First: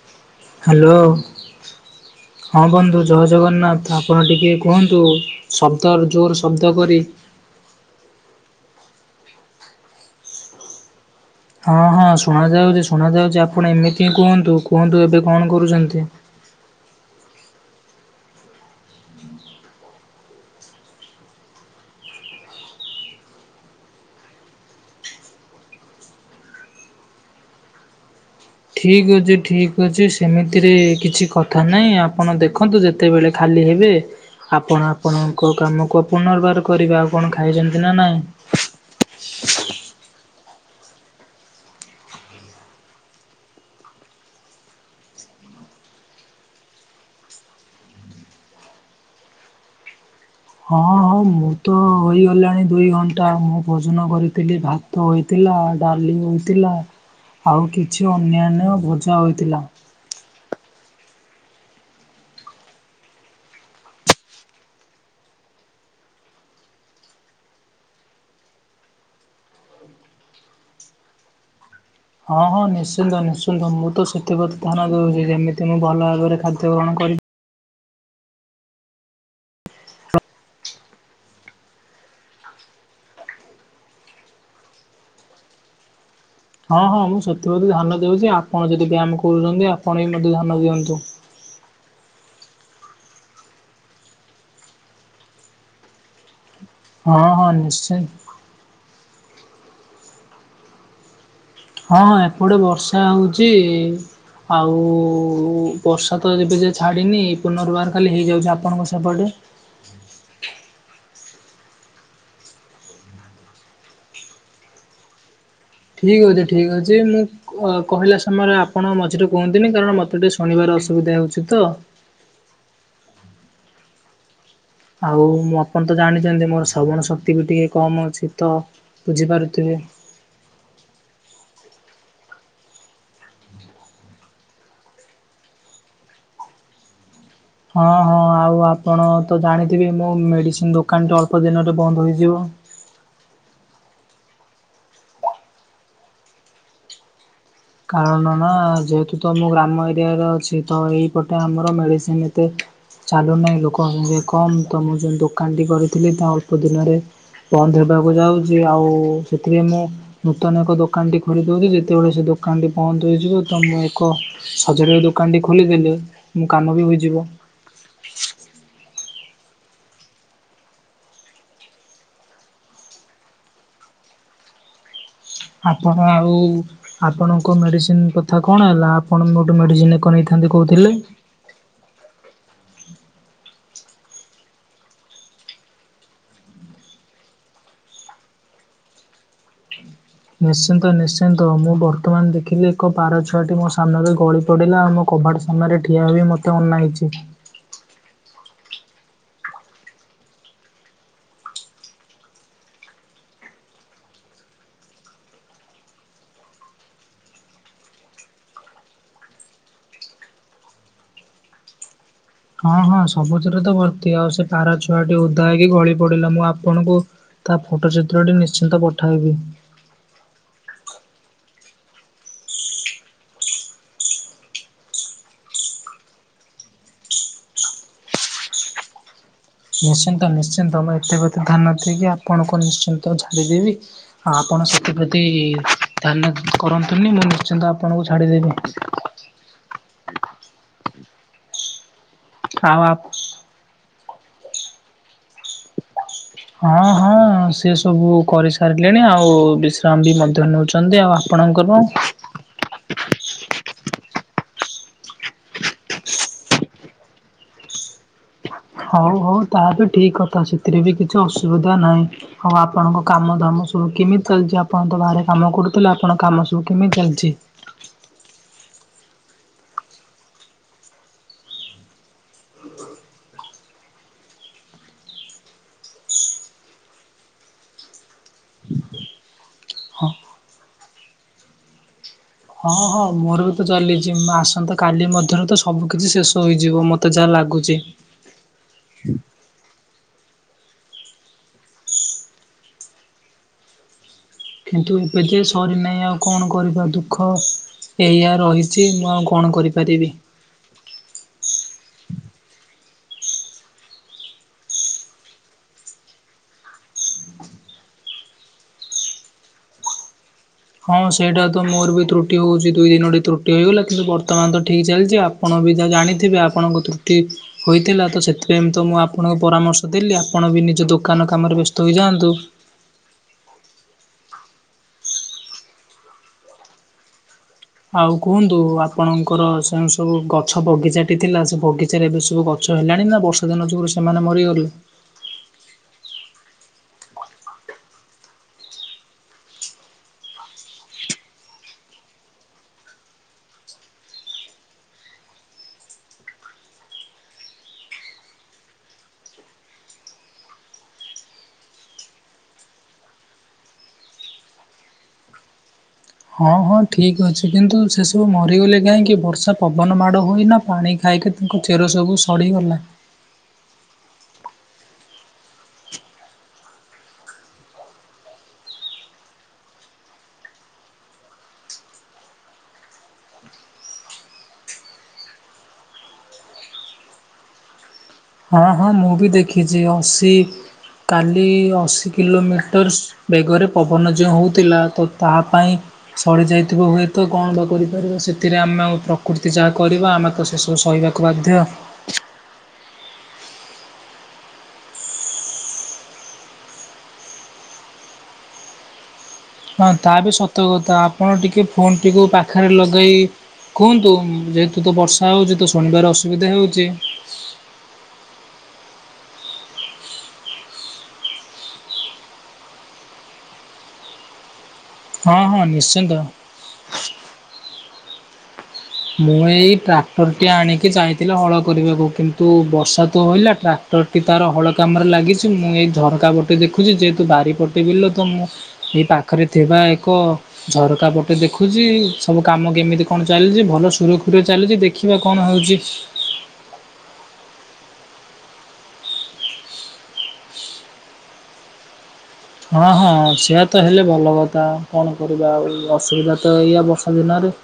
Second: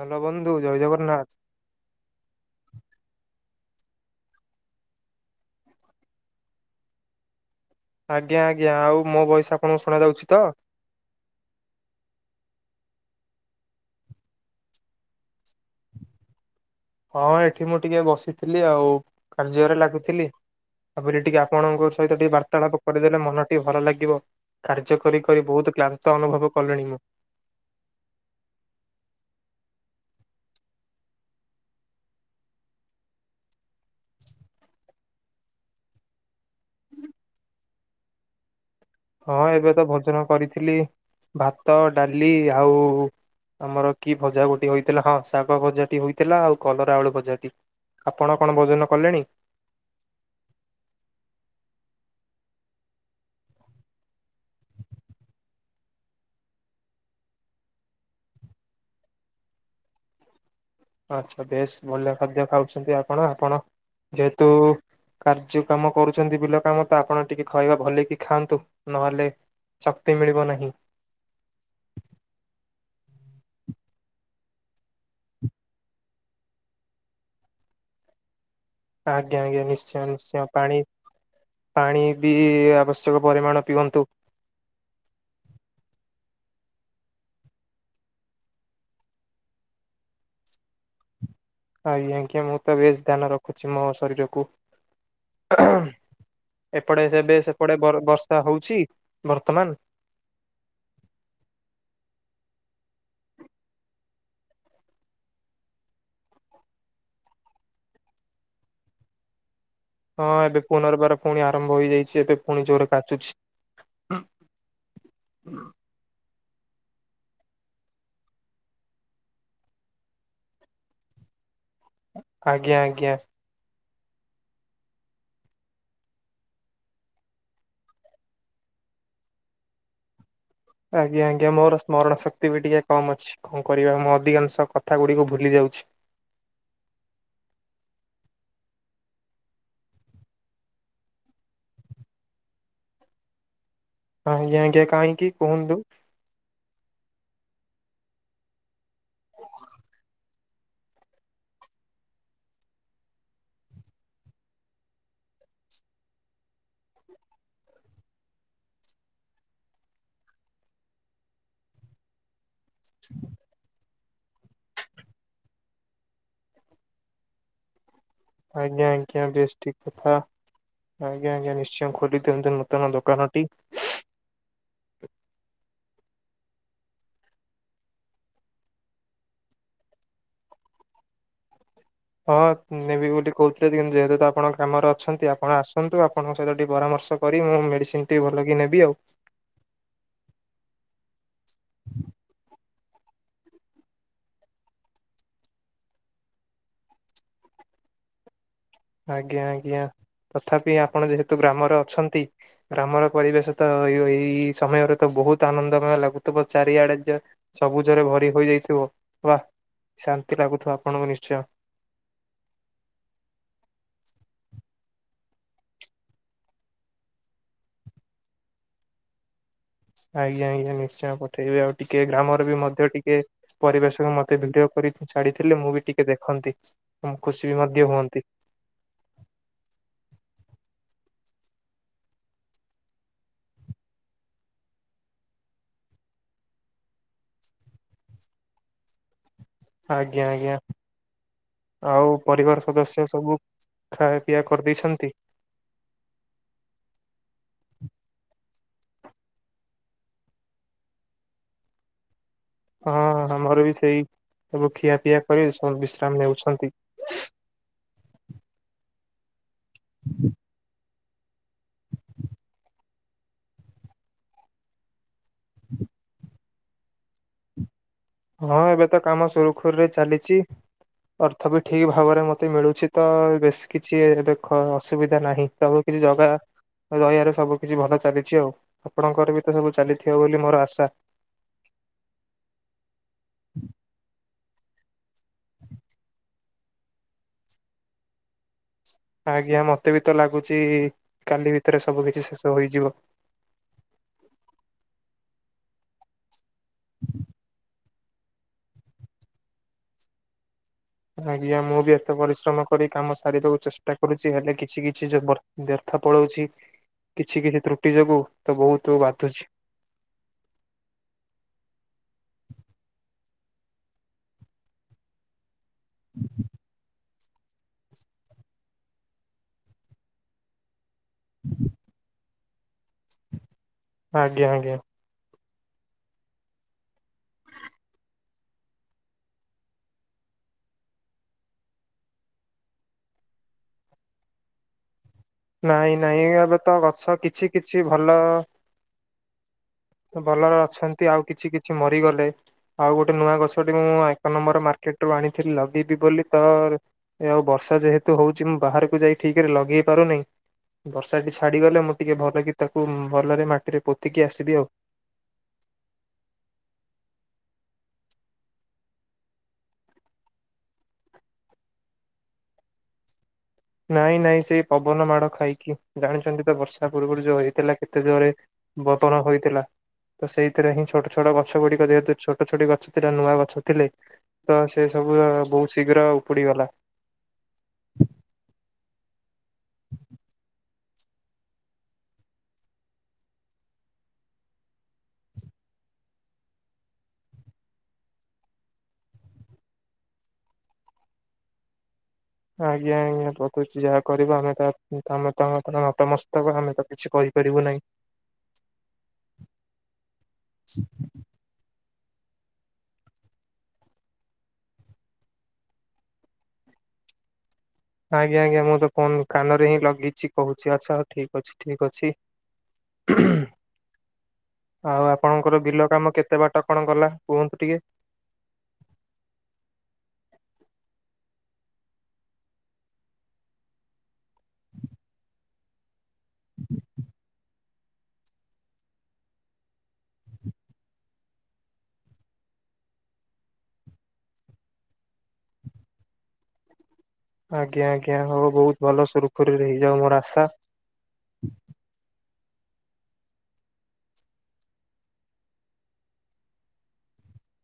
Hello ବନ୍ଧୁ ଜୟ hello Jagannath. ହଁ ବନ୍ଧୁ ଜୟ ଜଗନ୍ନାଥ ଆପଣ ଟିକିଏ କୁହନ୍ତୁ। ଶବ୍ଦର୍ ଜୋର୍ ଶବ୍ଦ କରି। ଆଜ୍ଞା ଆଜ୍ଞା ଆଉ ମୋ ବଏସ୍ ଆପଣଙ୍କୁ ଶୁଣା ଯାଉଛି ତ? ହଁ ହଁ ଶୁଣାଯାଉଛି ଶୁଣାଯାଉଛି ଆପଣ ଏମିତି ହିଁ କୁହନ୍ତୁ କୁହନ୍ତୁ ଏବେ କଣ କରୁଛନ୍ତି? ହଁଁ ଏଠି ମୁଁ ଟିକେ ବସିଥିଲି ଆଉ କାର୍ଯ୍ୟରେ ଲାଗୁଥିଲି। ତାପରେ ଟିକେ ଆପଣଙ୍କ ସହିତ ଟିକେ ବାର୍ତ୍ତାଳାପ କରିଦେଲେ ମନ ଟିକେ ଭଲ ଲାଗିବ। କାର୍ଯ୍ୟ କରି କରି ବହୁତ କ୍ଳାନ୍ତ ଅନୁଭବ କଲିଣି ମୁଁ। ଠିକ୍ ଅଛି ଠିକ୍ ଅଛି ସେମିତିରେ କିଛି କଥା ନାହିଁ ଆପଣ ଦେଖନ୍ତୁ ଯେ ତେବେଳେ ଖାଲି ହେବେ ଆପଣ ଆପଣଙ୍କ କାମକୁ ପୁନର୍ବାର କରିବେ। ଆଉ କଣ ଖାଇଛନ୍ତି ନା ନାଇଁ? ହଁ ଏବେ ତ ଭୋଜନ କରିଥିଲି ଭାତ ଡାଲି ଆଉ ଆମର କି ଭଜା ଗୋଟିଏ ହୋଇଥିଲା, ହଁ ଶାଗ ଭଜାଟି ହେଇଥିଲା ଆଉ କଲରା ଆଳୁ ଭଜାଟି। ଆପଣ କଣ ଭୋଜନ କଲେଣି? ହଁ ହଁ ମୁଁ ତ ହୋଇଗଲାଣି ଦୁଇ ଘଣ୍ଟା। ମୁଁ ଭୋଜନ କରିଥିଲି ଭା ତ ହୋଇଥିଲା ଡାଲି ହୋଇଥିଲା ଆଉ କିଛି ଅନ୍ୟାନ୍ୟ ଭଜା ହୋଇଥିଲା। ଆଚ୍ଛା ବେସ୍ ଭଲ ଖାଦ୍ୟ ଖାଉଛନ୍ତି ଆପଣ। ଆପଣ ଯେହେତୁ କାର୍ଯ୍ୟ କାମ କରୁଚନ୍ତି ବିଲ କାମ ତ, ଆପଣ ଟିକେ ଖଇବା ଭଲେଇକି ଖାଆନ୍ତୁ ନହେଲେ ଶକ୍ତି ମିଳିବ ନାହିଁ। ହଁ ହଁ ନିଶ୍ଚିନ୍ତ ନିଶ୍ଚିନ୍ତ, ମୁଁ ତ ସେଥିପ୍ରତି ଧ୍ୟାନ ଦଉଛି ଯେମିତି ମୁଁ ଭଲ ଭାବରେ ଖାଦ୍ୟ ଗ୍ରହଣ କରି ଆଜ୍ଞା ଆଜ୍ଞା ନିଶ୍ଚୟ ନିଶ୍ଚୟ ପାଣି ପାଣି ବି ଆବଶ୍ୟକ ପରିମାଣ ପିଅନ୍ତୁ। ହଁ ହଁ ମୁଁ ସେଥି ପ୍ରତି ଧ୍ୟାନ ଦେଉଛି। ଆପଣ ଯଦି ବ୍ୟାୟାମ କରୁଛନ୍ତି ଆପଣ ବିି ମଧ୍ୟ ଧ୍ୟାନ ଦିଅନ୍ତୁ। ଆଜ୍ଞା ଆଜ୍ଞା ମୁଁ ତ ବେସ୍ ଧ୍ୟାନ ରଖୁଛି ମୋ ଶରୀରକୁ। [unintelligible] ଏପଟେ ହଁ ସେବେ ହଁ ସେପଟେ ନିଶ୍ଚୟ ବର୍ ବର୍ଷା ହଉଛି ବର୍ତ୍ତମାନ? ହଁ ଏପଟେ ବର୍ଷା ହଉଚି। ଆଉ ବର୍ଷା ତ ଏବେ ଯାଏ ଛାଡ଼ିନି ପୁନର୍ବାର ଖାଲି ହେଇଯାଉଛି। ଆପଣଙ୍କ ସେପଟେ? ହଁ ଏବେ ପୁନର୍ବାର ପୁଣି ଆରମ୍ଭ ହେଇଯାଇଛି ଏବେ ପୁଣି ଜୋରେ କାଚୁଛି। [inaudible] ଠିକ୍ ଅଛି ଠିକ୍ ଅଛି ମୁଁ କ କହିଲା ସମୟରେ ଆପଣ ମଝିରେ କୁହନ୍ତିନି, କାରଣ ମୋତେ ଟିକେ ଶୁଣିବାର ଅସୁବିଧା ହେଉଛି ତ। ଆଜ୍ଞା ଆଜ୍ଞା। ଆଉ ମୁଁ ଆପଣ ତ ଜାଣିଛନ୍ତି ମୋର ଶ୍ରବଣ ଶକ୍ତି ବି ଟିକେ କମ୍ ଅଛି ତ। ବୁଝିପାରୁଥିବେ। ଆଜ୍ଞା ଆଜ୍ଞା ମୋର ସ୍ମରଣ ଶକ୍ତି ବି ଟିକେ କମ ଅଛି। କଣ କରିବା ମୁଁ ଅଧିକାଂଶ କଥା ଗୁଡିକୁ ଭୁଲି ଯାଉଛି। ହଁ ହଁ ଆଉ ଆପଣ ତ ଜାଣିଥିବେ, ମୋ ମେଡ଼ିସିନ ଦୋକାନଟି ଅଳ୍ପ ଦିନରେ ବନ୍ଦ ହୋଇଯିବ। ହଁ ଆଜ୍ଞା ଆଜ୍ଞା କାହିଁକି କୁହନ୍ତୁ। କାରଣ ନା ଯେହେତୁ ତମ ଗ୍ରାମ ଏରିଆରେ ଅଛି। ତ ଏଇପଟେ ଆମର ମେଡ଼ିସିନ ଏତେ ଚାଲୁନାହିଁ ଲୋକମାନେ କମ୍ ତ, ମୁଁ ଯେଉଁ ଦୋକାନଟି କରିଥିଲି ତା ଅଳ୍ପ ଦିନରେ ବନ୍ଦ ହେବାକୁ ଯାଉଛି ଆଉ ସେଥିରେ ମୁଁ ନୂତନ ଏକ ଦୋକାନ ଟି ଖୋଲିଦଉଛି, ଯେତେବେଳେ ସେ ଦୋ ଦୋକାନଟି ବନ୍ଦ ହୋଇଯିବ। ତ ମୁଁ ଏକ ସଯାଡ଼ିଆକୁ ଦୋକାନଟି ଖୋଲିଦେଲି ମୋ କାମ ବି ହୋଇଯିବ। ଆଜ୍ଞା ଆଜ୍ଞା ବେସ୍ ଠିକ କଥା। ଆଜ୍ଞା ଆଜ୍ଞା ନିଶ୍ଚୟ ଖୋଲିଦିଅନ୍ତ ନୂତନ ଦୋକାନ ଟି। ଆପଣ ଆଉ ଆପଣଙ୍କ ମେଡ଼ିସିନ କଥା କଣ ହେଲା। ଆପଣ ମୋ ଠୁଁ ମେଡ଼ିସିନ ଏକ ନେଇଥାନ୍ତେ କହୁଥିଲେ! ହଁ ନେବି ବୋଲି କହୁଥିଲି କିନ୍ତୁ ଯେହେତୁ ତ ଆପଣ କାମରେ ଅଛନ୍ତି ଆପଣ ଆସନ୍ତୁ ଆପଣଙ୍କ ସହିତ ଟିକେ ପରାମର୍ଶ କରି ମୁଁ ମେଡିସିନ ଟି ଭଲକି ନେବି ଆଉ। ନିଶ୍ଚିନ୍ତ ନିଶ୍ଚିନ୍ତ, ମୁଁ ବର୍ତ୍ତମାନ ଦେଖିଲି ଏକ ପାର ଛୁଆଟି ମୋ ସାମ୍ନାରେ ଗଳି ପଡ଼ିଲା। ଆଉ ମୋ କବାଟ ସାମ୍ନାରେ ଠିଆ ହୋଇ ମୋତେ ଅନାଇଛି। ଆଜ୍ଞା ଆଜ୍ଞା ତଥାପି ଆପଣ ଯେହେତୁ ଗ୍ରାମରେ ଅଛନ୍ତି ଗ୍ରାମର ପରିବେଶ ତ ଏ ଓ ଏଇ ସମୟରେ ତ ବହୁତ ଆନନ୍ଦମୟ ଲାଗୁଥିବ, ଚାରିଆଡେ ଯେ ସବୁଜରେ ଭରି ହୋଇଯାଇଥିବ ୱାଃ ଶାନ୍ତି ଲାଗୁଥିବ ଆପଣଙ୍କୁ ନିଶ୍ଚୟ। ହଁ ହଁ ସବୁଜରେ ତ ଭର୍ତ୍ତି, ଆଉ ସେ ପାରା ଛୁଆଟି ଓଦା ହେଇକି ଗଳି ପଡ଼ିଲା ମୁଁ ଆପଣଙ୍କୁ ତା ଫୋଟୋ ଚିତ୍ରଟି ନିଶ୍ଚିନ୍ତ ପଠାଇବି। ଆଜ୍ଞା ଆଜ୍ଞା ନିଶ୍ଚୟ ପଠେଇବେ, ଆଉ ଟିକେ ଗ୍ରାମରେ ବି ମଧ୍ୟ ଟିକେ ପରିବେଶକୁ ମତେ ଭିଡିଓ କରି ଛାଡିଥିଲେ, ମୁଁ ବି ଟିକେ ଦେଖନ୍ତି ମୁଁ ଖୁସି ବି ମଧ୍ୟ ହୁଅନ୍ତି। ନିଶ୍ଚିନ୍ତ ନିଶ୍ଚିନ୍ତ, ମୁଁ ଏଥିପ୍ରତି ଧ୍ୟାନ ଦେଇକି ଆପଣଙ୍କୁ ନିଶ୍ଚିନ୍ତ ଝାଡ଼ିଦେବି। ଆଉ ଆପଣ ସେଥିପ୍ରତି ଧ୍ୟାନ କରନ୍ତୁନି, ମୁଁ ନିଶ୍ଚିନ୍ତ ଆପଣଙ୍କୁ ଛାଡ଼ିଦେବି। ଆଜ୍ଞା ଆଜ୍ଞା ଆଉ ପରିବାର ଆଉ ଆପଣ ସଦସ୍ୟ ସବୁ ଖାଇବା ପିଇଆ କରିଦେଇଛନ୍ତି? ହଁ ହଁ ସେ ସବୁ କରିସାରିଲେଣି ଆଉ ବିଶ୍ରାମ ବି ମଧ୍ୟ ନେଉଛନ୍ତି ଆଉ ଆପଣଙ୍କର ହଁ ଆମର ବି ସେଇ ସବୁ ଖିଆପିଆ କରି ସବୁ ବିଶ୍ରାମ ନେଉଛନ୍ତି। ହଉ ହଉ ତା ବି ଠିକ କଥା ସେଥିରେ ବି କି କିଛି ଅସୁବିଧା ନାହିଁ ଆଉ ଆପଣଙ୍କ କାମ ଧାମ ସବୁ କେମିତି ଚାଲିଛି ଆପଣଙ୍କ ଗାଁ ରେ? କାମ କରୁଥିଲ ଆପଣ କାମ ସବୁ କେମିତି ଚାଲିଛି? ହଁ ଏବେ ତ କାମ ସୁରୁଖୁରୁରେ ଚାଲିଛି। ଅର୍ଥ ବି ଠିକ ଭାବରେ ମତେ ମିଳୁଛି ତ ବେଶି କିଛି ଏବେ ଖ ଅସୁବିଧା ନାହିଁ ସବୁ ସେ ଜଗା ଦୟାରେ ସବୁ କିଛି ଭଲ ଚାଲିଛି ଆଉ ଆପଣଙ୍କର ବି ତ ସବୁ ହଁ। ଚାଲିଥିବ ବୋଲି ମୋର ଆଶା। ହଁ ହଁ ମୋର ବି ତ ଚାଲିଛି ମୁଁ ଆସନ୍ତା କାଲି ମଧ୍ୟରୁ ତ ସବୁ କିିଛି ଶେଷ ହୋଇଯିବ ମତେ ଯାହା ଲାଗୁଛି। ଆଜ୍ଞା ମତେ ବି ତ ଲାଗୁଛି କାଲି ଭିତରେ ସବୁ କିଛି ଶେଷ ହେଇଯିବ। କିନ୍ତୁ ଏବେ ଯେ ସରିନାହିଁ ଆଉ କଣ କରିବା ଦୁଃଖ। ଏଇଆ ରହିଛି ମୁଁ ଆଉ କଣ କରିପାରିବି। ଆଜ୍ଞା ମୁଁ ବି ଏତେ ପରିଶ୍ରମ କରି କାମ ସାରିବାକୁ ଚେଷ୍ଟା କରୁଛି ହେଲେ କିଛି କିଛି ଯୋ ବ୍ୟର୍ଥ ପଳାଉଛି କିଛି କିଛି ତ୍ରୁଟି ଯୋଗୁ ତ ବହୁତ ବାଧୁଛି। ହଁ ସେଇଟା ତ ମୋର ବି ତ୍ରୁଟି ହେଉଛି ଦୁଇ ଦିନଟି ତ୍ରୁଟି ହୋଇଗଲା କିନ୍ତୁ ବର୍ତ୍ତମାନ ତ ଠିକ୍ ଚାଲିଛି ଆପ ଆପଣ ବି ତ ଜାଣିଥିବେ ଆପଣଙ୍କ ତୁ ଠିକ ହୋଇଥିଲା ତ ସେଥିପାଇଁ ତ ମୁଁ ଆପଣଙ୍କୁ ପରାମର୍ଶ ଦେଲି ଆପଣ ବି ନିଜ ଦୋକାନ ଦୋକାନ କାମରେ ବ୍ୟସ୍ତ ହୋଇଯାଆନ୍ତୁ। ଆଜ୍ଞା ଆଜ୍ଞା। ଆଉ କୁହନ୍ତୁ ଆପଣଙ୍କର ସେଉଁ ସବୁ ଗଛ ବଗିଚାଟି ଥିଲା ସେ ବଗିଚାରେ ଏବେ ସବୁ ଗଛ ଆଛ ହେଲାଣି ନା ବର୍ଷା ଦିନ ଯୋଗୁ ସେମାନେ ମରିଗଲେ? ନାଇଁ ନାଇଁ ଏବେ ତ ଗଛ କିଛି କିଛି ଭଲ ଭଲରେ ଅଛନ୍ତି ଆଉ କିଛି କିଛି ମରିଗଲେ। ଆଉ ଗୋଟେ ନୂଆ ଗଛଟି ମୁଁ ଏକ ନମ୍ବର ମାର୍କେଟ ରୁ ଆଣିଥିଲି ଲଗେଇବି ବୋଲି ତ ଏ ଆଉ ବର୍ଷା ଯେହେତୁ ହଉଛି ମୁଁ ବାହାରକୁ ଯାଇ ଠିକ ରେ ଲଗେଇ ପାରୁନାହିଁ। ବର୍ଷାଟି ଛାଡ଼ିଗଲେ ମୁଁ ଟିକିଏ ଭଲ କି ତାକୁ ଭଲରେ ମାଟିରେ ପୋତିକି ଆସିବି ଆଉ। ହଁ ହଁ ଠିକ୍ ଅଛି କିନ୍ତୁ ସେସବୁ ମରିଗଲେ କାହିଁକି ବର୍ଷା ପବନ ମାଡ଼ ହୋଇ ନା ପାଣି ଖାଇକି ତାଙ୍କ ଚେର ସବୁ ସଢ଼ିଗଲା। ନାଇଁ ନାଇଁ ସେଇ ପବନ ମାଡ଼ ଖାଇକି ଜାଣିଛନ୍ତି ତ ବର୍ଷା ପୂର୍ବରୁ ଯୋଉ ହେଇଥିଲା କେତେ ଜୋରେ [unintelligible] ତ ସେଇଥିରେ ହିଁ ଛୋଟ ଛୋଟ ଗଛ ଗୁଡିକ ଯେହେତୁ ଛୋଟ ଛୋଟ ଗଛ ଥିଲା ନୂଆ ଗଛ ଥିଲେ। ତ ସେ ସବୁ ବହୁତ ଶୀଘ୍ର ଉପୁଡିଗଲା। ହଁ ହଁ ମୁଁ ଭି ଦେଖିଛି ଅଶି କାଲି ଅଶୀ କିଲୋମିଟର୍ସ ବେଗରେ ପବନ ଯେଉଁ ହେଉଥିଲା ତ ତାହା ପାଇଁ ସରିଯାଇଥିବା ହୁଏତ କଣ ବା କରିପାରିବ ସେଥିରେ ଆମେ ପ୍ରକୃତି ଯାହା କରିବା ଆମେ ତ ସେସବୁ ସହିବା [inaudible] ଆଜ୍ଞା ଆଜ୍ଞା ପ୍ରକୃତି ଯାହା କରିବ ଆମେ ତା ଆଗରେ ନତ ମସ୍ତ ହେବ ଆମେ ତ କିଛି କରିପାରିବୁ ନାହିଁ। [inaudible] ହଁ ତା ବି ସତ କଥା ଆପଣ ଟିକେ ଫୋନ୍ ଟୀକୁ ପାଖରେ ଲଗାଇ କୁହନ୍ତୁ ଯେହେତୁ ତ ବର୍ଷା ହୋଉଛି ତ ଶୁଣିବାରେ ଅସୁବିଧା ହେଉଛି। ଆଜ୍ଞା ଆଜ୍ଞା ମୁଁ ତ ଫୋନ କାନ ରେ ହିଁ ଲଗେଇଛି କହୁଛି ଆଚ୍ଛା ହଉ ଠିକ ଅଛି ଠିକ୍ ଅଛି। [inaudible] ଆଉ ହଁ ହଁ ଆପଣଙ୍କର ବିଲ କାମ ନିଶ୍ଚିନ୍ତ କେତେ ବାଟ କଣ ଗଲା କୁହନ୍ତୁ ଟିକେ? ମୁଁ ଏଇ ଟ୍ରାକ୍ଟରଟି ଆଣିକି ଯାଇଥିଲି ହଳ କରିବାକୁ କିନ୍ତୁ ବର୍ଷା ତ ହେଲା ଟ୍ରାକ୍ଟର ତଟି ତାର ହଳ କାମରେ ଲାଗିଛି ମୁଁ ଏଇ ଝଟକା ପଟେ ଦେଖୁଛି ଯେହେତୁ ବାରି ପଟେ ବିଲ ତ ମୁଁ ଏଇ ପାଖରେ ଥିବା ଏକ ଝରକା ପଟେ ଦେଖୁଛି ସବୁ କାମ କେମିତି କଣ ଚାଲିଛି। ଭଲ ସୁରୁଖୁରୁରେ ଚାଲିଛି ଦେଖିବା କଣ ହେଉଛି। ଆଜ୍ଞା ଆଜ୍ଞା ହଉ ବହୁତ ଭଲ ସୁରୁଖୁରୁରେ ହେଇଯାଉ ମୋର ଆଶା। ହଁ ହଁ ସେଆ ତ ହେଲେ ଭଲ କଥା କଣ କରିବା ଆଉ ଅସୁବିଧା ତ ଏଇଆ ବର୍ଷା ଦିନରେ।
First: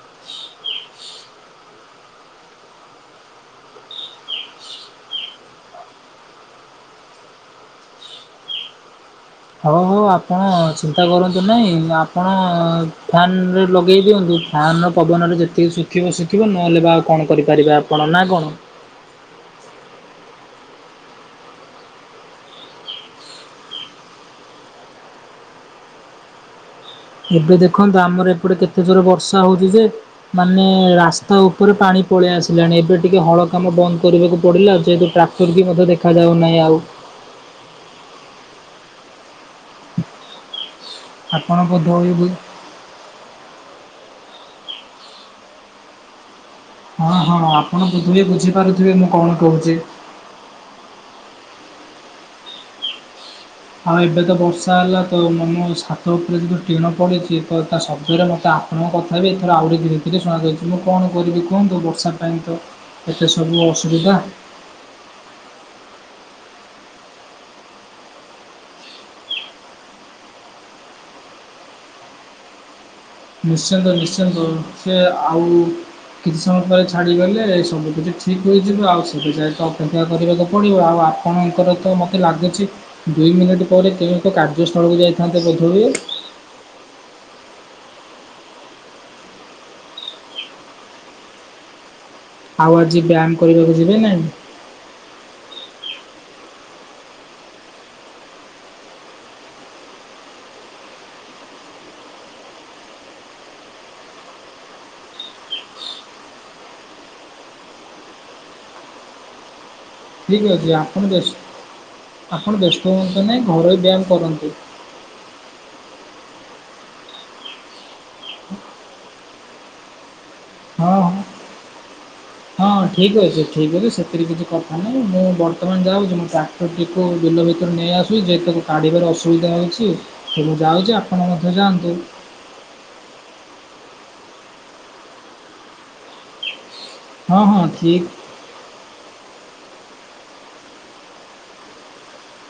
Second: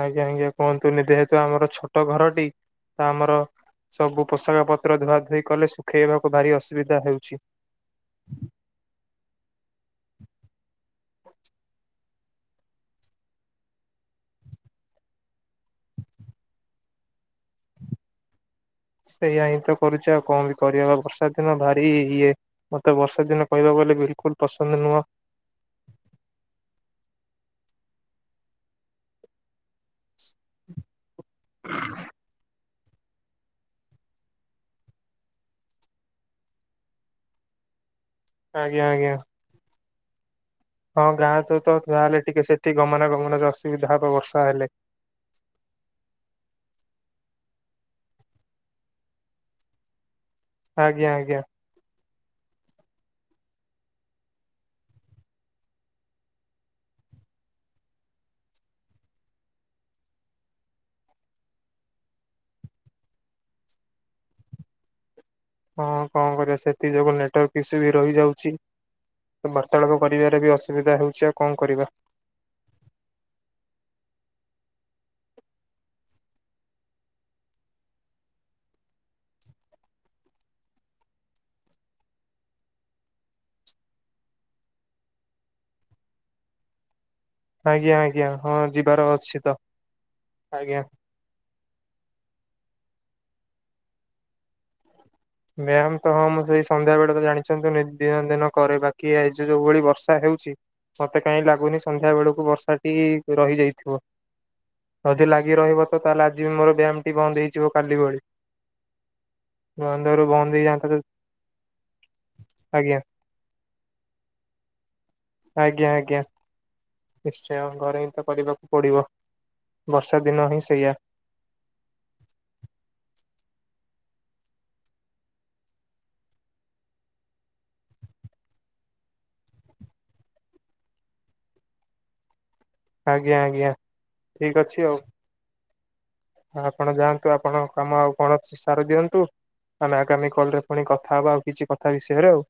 ଆଜ୍ଞା ଆଜ୍ଞା କୁହନ୍ତୁନି ଯେହେତୁ ଆମର ଛୋଟ ଘରଟି ତା ଆମର ସବୁ ପୋଷାକ ପତ୍ର ଧୁଆଧୁଇ କଲେ ଶୁଖେଇବାକୁ ଭାରି ଅସୁବିଧା ହେଉଛି। ହଁ ହଉ ଆପଣ ଚିନ୍ତା କରନ୍ତୁ ନାହିଁ ଆପଣ ଫ୍ୟାନ ରେ ଲଗାଇ ଦିଅନ୍ତୁ। ଫାନର ପବନରେ ଯେତିକି ଶୁଖିବ ଶୁଖିବ ନହେଲେ ବା ଆଉ କଣ କରିପାରିବେ ଆପଣ? ନା କଣ? ସେଇଆା ହିଁ ତ କରୁଛି ଆଉ କଣ ବି କରିବା ବର୍ଷା ଦିନ ଭାରି ଇଏ। ମତେ ବର୍ଷା ଦିନ କହିବ ବଲେ ବିଲକୁଲ ପସନ୍ଦ ନୁହଁ। ଏବେ ଦେଖନ୍ତୁ ଆମର ଏପଟେ କେତେ ଜୋର ବର୍ଷା ହଉଛି ଯେ ମାନେ ରାସ୍ତା ଉପରେ ପାଣି ପଳେଇ ଆସିଲାଣି। ଏବେ ଟିକେ ହଳ କାମ ବନ୍ଦ କରିବାକୁ ପଡ଼ିଲା ଯେହେତୁ ଟ୍ରାକ୍ଟର ବି ମଧ୍ୟ ଦେଖାଯାଉନାହିଁ ଆଉ। ଆଜ୍ଞା ଆଜ୍ଞା। ହଁ ଗାଁ ତ ଆପଣ ତ ବୋଧହୁଏ ଯାହେଲେ ଟିକେ ସେଠି ଗମନାଗମନରେ ଅସୁବିଧା ହବ ବର୍ଷା ହେଲେ। ହଁ ହଁ ଆପଣ ବୋଧ ହୁଏ ବୁଝିପାରୁଥିବେ ମୁଁ କଣ କହୁଛି? ଆଜ୍ଞା ଆଜ୍ଞା ଆଉ ଏବେ ତ ବର୍ଷା ହେଲା ତ ମୁଁ ମୋ ଛାତ ଉପରେ ଯଦି ଟିଣ ପଡ଼ିଛି ତ ତା ଶବ୍ଦରେ ମୋତେ ଆପଣଙ୍କ କଥା ବି ଏଥର ଆହୁରି ଧୀରେ ଧୀରେ ଶଣାଯାଉଛି ମୁଁ କଣ କରିବି କୁହନ୍ତୁ ବର୍ଷା ପାଇଁ ତ ଏତେ ସବୁ ଅସୁବିଧା। ହଁ କଣ କରିବା ସେଥି ଯୋଗୁ ନେଟୱାର୍କ ଇସ୍ୟୁ ବି ରହିଯାଉଛି। ବାର୍ତ୍ତାଳାପ କରିବାରେ ବି ଅସୁବିଧା ହଉଛି ଆଉ କଣ କରିବା। ନିଶ୍ଚିନ୍ତ ନିଶ୍ଚିନ୍ତ ସେ ଆଉ କିଛି ସମୟ ପରେ ଛାଡ଼ିଗଲେ ସବୁ କିିଛି ଠିକ ହୋଇଯିବ ଆଉ ସେଥି ଯାଏଁ ତ ଅପେକ୍ଷା କରିବାକୁ ପଡ଼ିବ ଆଉ ଆପଣଙ୍କର ତ ମୋତେ ଲାଗୁଛି ଦୁଇ ମିନିଟ୍ ପରେ କେଉଁ ଏକ କାର୍ଯ୍ୟସ୍ଥଳକୁ ଯାଇଥାନ୍ତେ ବୋଧହୁଏ? ଆଜ୍ଞା ଆଜ୍ଞା ହଁ ଯିବାର ଅଛି ତ ଆଜ୍ଞା। ଆଉ ଆଜି ବ୍ୟାୟାମ କରିବାକୁ ଯିବେ ନାହିଁ? ମ୍ୟାାମ ତ ହଁ ମୁଁ ସେଇ ସନ୍ଧ୍ୟା ବେଳେ ତ ଜାଣିଛନ୍ତିୁ [unintelligible] ଦିନ କରେ ବାକି ଏ ଯ ଯୋଉ ଭଳି ବର୍ଷା ହେଉଛି ମତେ କାହିଁ ଲାଗୁନି ସନ୍ଧ୍ୟା ବେଳକୁ ବର୍ଷାଟି ରହିଯାଇଥିବ। ଯଦି ଲାଗି ରହିବ ତ ତାହେଲେ ଆଜି ବି ମୋର ବ୍ୟାୟମ ଟି ବନ୍ଦ ହେଇଯିବ କାଲି ଭଳି। ହଁ। ଠିକ ଅଛି ଆପଣ ବ୍ୟସ୍ତ [unintelligible] ଆପଣ ବ୍ୟସ୍ତ ଆଜ୍ଞା ହୁଅନ୍ତୁ ନାହିଁ ଘରୋଇ ବ୍ୟାୟାମ କରନ୍ତୁ। ଆଜ୍ଞା ଆଜ୍ଞା। ନିଶ୍ଚୟ ଘରେ ହିଁ ତ କରିବାକୁ ପଡିବ। ବର୍ଷା ଦିନ ହିଁ ସେଇଆ ହଁ ହଁ ହଁ ଠିକ ଅଛି ଠିକ ଅଛି ସେଥିରେ କିଛି କଥା ନାହିଁ ମୁଁ ବର୍ତ୍ତମାନ ଯାଉଛି ମୁଁ ତ ଟିକୁ ବିଲ ଭିତରୁ ନେଇଆସୁଛି ଯେହେତୁ ତାକୁ କାଢ଼ିବାରେ ଅସୁବିଧା ହେଉଛି ତ ମୁଁ ଯାଉଛି ଆପଣ ମଧ୍ୟ ଯାଆନ୍ତୁ। ଆଜ୍ଞା ଆଜ୍ଞା ଠିକ ଅଛି ଆଉ। ଆପଣ ଯାଆନ୍ତୁ ହଁ ଆପଣ ହଁ କାମ ଠିକ୍ ଆଉ କଣ ସାରି ଦିଅନ୍ତୁ ଆମେ ଆଗାମୀ କଲରେ ପୁଣି କଥା ହବା ଆଉ କିଛି କଥା ବିଷୟରେ ଆଉ।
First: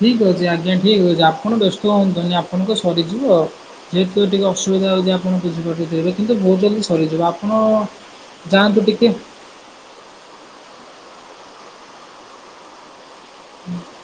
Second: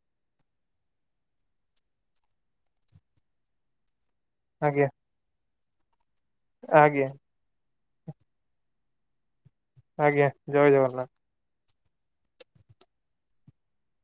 ଠିକ ଅଛି ଆଜ୍ଞା ଠିକ ଅଛି ଆପଣ ବ୍ୟସ୍ତ ହୁଅନ୍ତୁନି ଆପଣଙ୍କ ସରିଯିବ। ଯେହେତୁ ଟିକେ ଆଜ୍ଞା ଅସୁବିଧା ହେଉଛି ଆପଣ ବୁଝି ପାରୁଥିବେ କିନ୍ତୁ ବହୁତ ଜଲଦି ଆଜ୍ଞା। ସରିଯିବ। ଆପଣ ଯାଆନ୍ତୁ ଟିକେ ଆଜ୍ଞା ଜୟ ଜଗନ୍ନାଥ। [unintelligible]